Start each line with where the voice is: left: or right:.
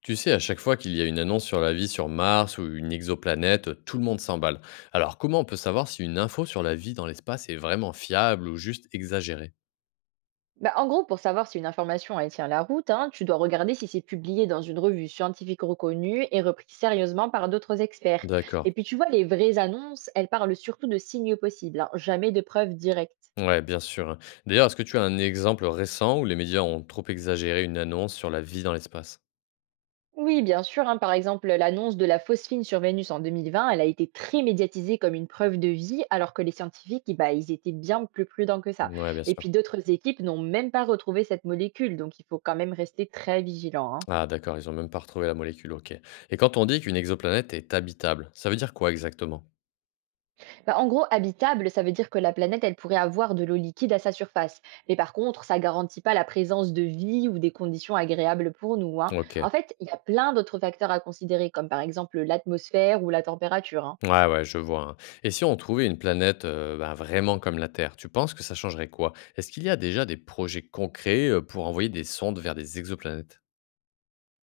left: Tu sais, à chaque fois qu'il y a une annonce sur la vie sur Mars ou une exoplanète, tout le monde s'emballe. Alors, comment on peut savoir si une info sur la vie dans l'espace est vraiment fiable ou juste exagérée?
right: Bah, en gros, pour savoir si une information elle tient la route, hein, tu dois regarder si c'est publié dans une revue scientifique reconnue et repris sérieusement par d'autres experts.
left: D'accord.
right: Et puis tu vois, les vraies annonces, elles parlent surtout de signaux possibles, hein, jamais de preuves directes.
left: Ouais, bien sûr, hein. D'ailleurs, est-ce que tu as un exemple récent où les médias ont trop exagéré une annonce sur la vie dans l'espace?
right: Oui, bien sûr, hein, par exemple, l'annonce de la phosphine sur Vénus en 2020, elle a été très médiatisée comme une preuve de vie, alors que les scientifiques, eh bah, ils étaient bien plus prudents que ça.
left: Ouais, bien
right: Et
left: sûr.
right: puis d'autres équipes n'ont même pas retrouvé cette molécule, donc il faut quand même rester très vigilant. Hein.
left: Ah, d'accord, ils ont même pas retrouvé la molécule, ok. Et quand on dit qu'une exoplanète est habitable, ça veut dire quoi exactement?
right: Bah, en gros, habitable, ça veut dire que la planète, elle pourrait avoir de l'eau liquide à sa surface. Mais par contre, ça garantit pas la présence de vie ou des conditions agréables pour nous. Hein.
left: Ok.
right: En fait, il y a plein d'autres facteurs à considérer, comme par exemple l'atmosphère ou la température. Hein.
left: Ouais, ouais, je vois, hein. Et si on trouvait une planète, bah, vraiment comme la Terre, tu penses que ça changerait quoi? Est-ce qu'il y a déjà des projets concrets, pour envoyer des sondes vers des exoplanètes?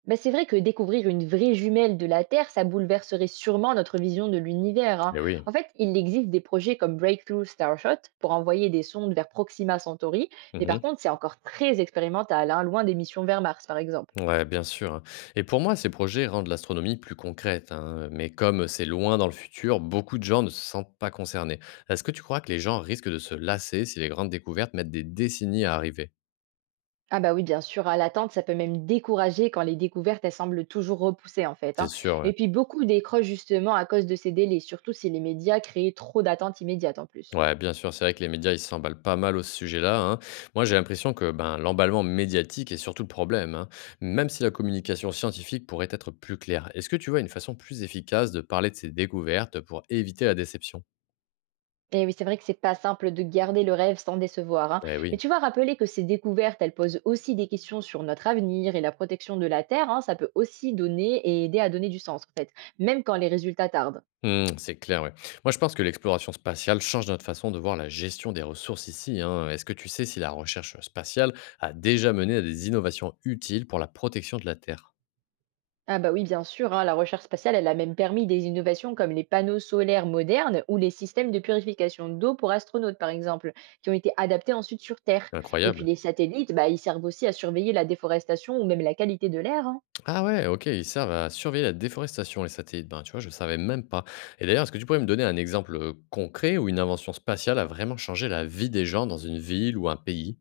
right: Bah, c'est vrai que découvrir une vraie jumelle de la Terre, ça bouleverserait sûrement notre vision de l'univers. Hein.
left: Eh
right: En
left: oui.
right: fait, il existe des projets comme Breakthrough Starshot pour envoyer des sondes vers Proxima Centauri, mais par
left: Mmh.
right: contre, c'est encore très expérimental, hein, loin des missions vers Mars, par exemple.
left: Ouais, bien sûr, hein. Et pour moi, ces projets rendent l'astronomie plus concrète, hein, mais comme c'est loin dans le futur, beaucoup de gens ne se sentent pas concernés. Est-ce que tu crois que les gens risquent de se lasser si les grandes découvertes mettent des décennies à arriver?
right: Ah bah oui, bien sûr, à l'attente, ça peut même décourager quand les découvertes, elles semblent toujours repoussées en fait.
left: C'est
right: Hein.
left: sûr, ouais.
right: Et puis beaucoup décrochent justement à cause de ces délais, surtout si les médias créent trop d'attentes immédiates en plus.
left: Ouais, bien sûr, c'est vrai que les médias, ils s'emballent pas mal au sujet-là, hein. Moi, j'ai l'impression que ben, l'emballement médiatique est surtout le problème, hein, même si la communication scientifique pourrait être plus claire. Est-ce que tu vois une façon plus efficace de parler de ces découvertes pour éviter la déception?
right: Et oui, c'est vrai que c'est pas simple de garder le rêve sans décevoir. Hein.
left: Eh
right: Mais
left: oui.
right: tu vois, rappeler que ces découvertes, elles posent aussi des questions sur notre avenir et la protection de la Terre, hein, ça peut aussi donner et aider à donner du sens en fait, même quand les résultats tardent.
left: Hmm, c'est clair, ouais. Moi, je pense que l'exploration spatiale change notre façon de voir la gestion des ressources ici, hein. Est-ce que tu sais si la recherche spatiale a déjà mené à des innovations utiles pour la protection de la Terre?
right: Ah bah oui, bien sûr, hein, la recherche spatiale, elle a même permis des innovations comme les panneaux solaires modernes ou les systèmes de purification d'eau pour astronautes, par exemple, qui ont été adaptés ensuite sur Terre. Et puis
left: Incroyable.
right: les satellites, bah, ils servent aussi à surveiller la déforestation ou même la qualité de l'air. Hein.
left: Ah ouais, OK, ils servent à surveiller la déforestation, les satellites. Ben, tu vois, je savais même pas. Et d'ailleurs, est-ce que tu pourrais me donner un exemple concret où une invention spatiale a vraiment changé la vie des gens dans une ville ou un pays?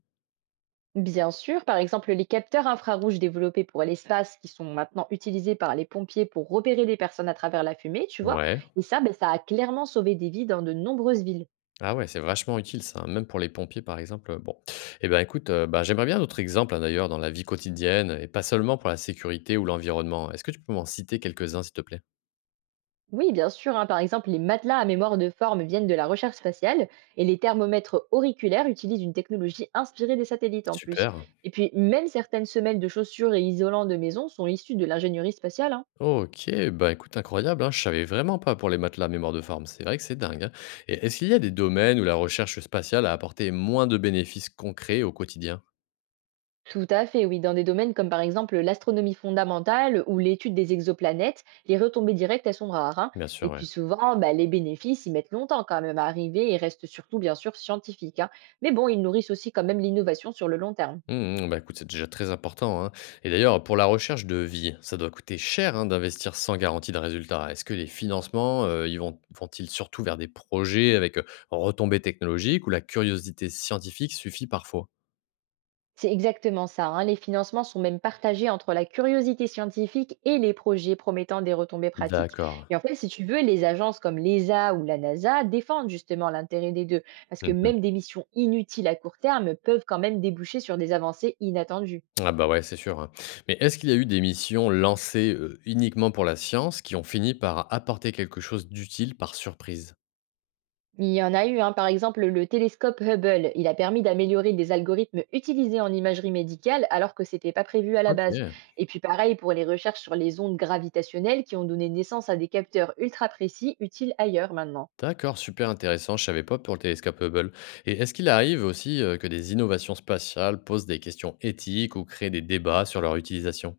right: Bien sûr, par exemple, les capteurs infrarouges développés pour l'espace qui sont maintenant utilisés par les pompiers pour repérer les personnes à travers la fumée, tu vois.
left: Ouais.
right: Et ça, ben ça a clairement sauvé des vies dans de nombreuses villes.
left: Ah ouais, c'est vachement utile ça, hein, même pour les pompiers par exemple. Bon. Eh ben écoute, ben, j'aimerais bien d'autres exemples hein, d'ailleurs dans la vie quotidienne et pas seulement pour la sécurité ou l'environnement. Est-ce que tu peux m'en citer quelques-uns s'il te plaît?
right: Oui, bien sûr. Hein. Par exemple, les matelas à mémoire de forme viennent de la recherche spatiale et les thermomètres auriculaires utilisent une technologie inspirée des satellites en plus.
left: Super.
right: Et puis, même certaines semelles de chaussures et isolants de maison sont issues de l'ingénierie spatiale. Hein.
left: OK, bah, écoute, incroyable, hein. Je savais vraiment pas pour les matelas mémoire de forme. C'est vrai que c'est dingue, hein. Et est-ce qu'il y a des domaines où la recherche spatiale a apporté moins de bénéfices concrets au quotidien?
right: Tout à fait, oui. Dans des domaines comme par exemple l'astronomie fondamentale ou l'étude des exoplanètes, les retombées directes, elles sont rares. Hein.
left: Bien sûr,
right: Et puis
left: ouais.
right: souvent, bah, les bénéfices, ils mettent longtemps quand même à arriver et restent surtout, bien sûr, scientifiques. Hein. Mais bon, ils nourrissent aussi quand même l'innovation sur le long terme.
left: Mmh, mmh, bah, écoute, c'est déjà très important, hein. Et d'ailleurs, pour la recherche de vie, ça doit coûter cher, hein, d'investir sans garantie de résultat. Est-ce que les financements, ils vont-ils surtout vers des projets avec, retombées technologiques ou la curiosité scientifique suffit parfois?
right: C'est exactement ça. Hein. Les financements sont même partagés entre la curiosité scientifique et les projets promettant des retombées pratiques.
left: D'accord.
right: Et en fait, si tu veux, les agences comme l'ESA ou la NASA défendent justement l'intérêt des deux, parce que
left: Mmh.
right: même des missions inutiles à court terme peuvent quand même déboucher sur des avancées inattendues.
left: Ah bah ouais, c'est sûr, hein. Mais est-ce qu'il y a eu des missions lancées, uniquement pour la science qui ont fini par apporter quelque chose d'utile par surprise?
right: Il y en a eu, hein. Par exemple, le télescope Hubble, il a permis d'améliorer des algorithmes utilisés en imagerie médicale alors que c'était pas prévu à la base.
left: OK,
right: Et puis pareil pour les recherches sur les ondes gravitationnelles qui ont donné naissance à des capteurs ultra précis utiles ailleurs maintenant.
left: d'accord, super intéressant, je savais pas pour le télescope Hubble. Et est-ce qu'il arrive aussi, que des innovations spatiales posent des questions éthiques ou créent des débats sur leur utilisation?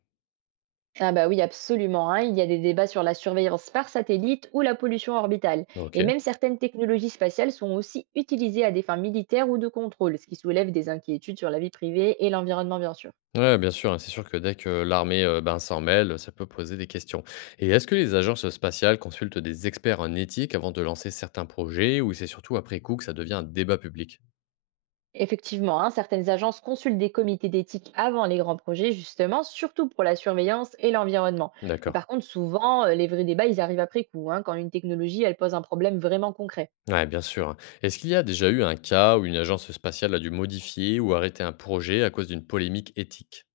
right: Ah bah oui, absolument. Hein. Il y a des débats sur la surveillance par satellite ou la pollution orbitale. Et
left: OK.
right: même certaines technologies spatiales sont aussi utilisées à des fins militaires ou de contrôle, ce qui soulève des inquiétudes sur la vie privée et l'environnement bien sûr.
left: Ouais, bien sûr, hein, c'est sûr que dès que l'armée, ben, s'en mêle, ça peut poser des questions. Et est-ce que les agences spatiales consultent des experts en éthique avant de lancer certains projets ou c'est surtout après coup que ça devient un débat public?
right: Effectivement, hein, certaines agences consultent des comités d'éthique avant les grands projets, justement, surtout pour la surveillance et l'environnement. Mais
left: D'accord.
right: par contre, souvent, les vrais débats, ils arrivent après coup, hein, quand une technologie, elle pose un problème vraiment concret.
left: Ouais, bien sûr, hein. Est-ce qu'il y a déjà eu un cas où une agence spatiale a dû modifier ou arrêter un projet à cause d'une polémique éthique?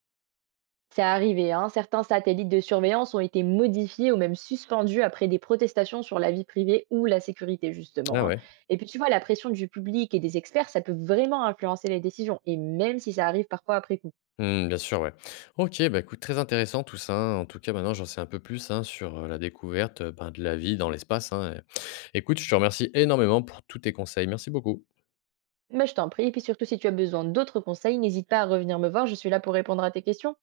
right: C'est arrivé, hein, certains satellites de surveillance ont été modifiés ou même suspendus après des protestations sur la vie privée ou la sécurité, justement.
left: Ah
right: Hein.
left: ouais.
right: Et puis, tu vois, la pression du public et des experts, ça peut vraiment influencer les décisions, et même si ça arrive parfois après coup.
left: Hmm, bien sûr, ouais. Ok, bah écoute, très intéressant tout ça, hein. En tout cas, maintenant, j'en sais un peu plus hein, sur la découverte ben, de la vie dans l'espace, hein. Écoute, je te remercie énormément pour tous tes conseils. Merci beaucoup.
right: Mais je t'en prie, et puis surtout si tu as besoin d'autres conseils, n'hésite pas à revenir me voir, je suis là pour répondre à tes questions.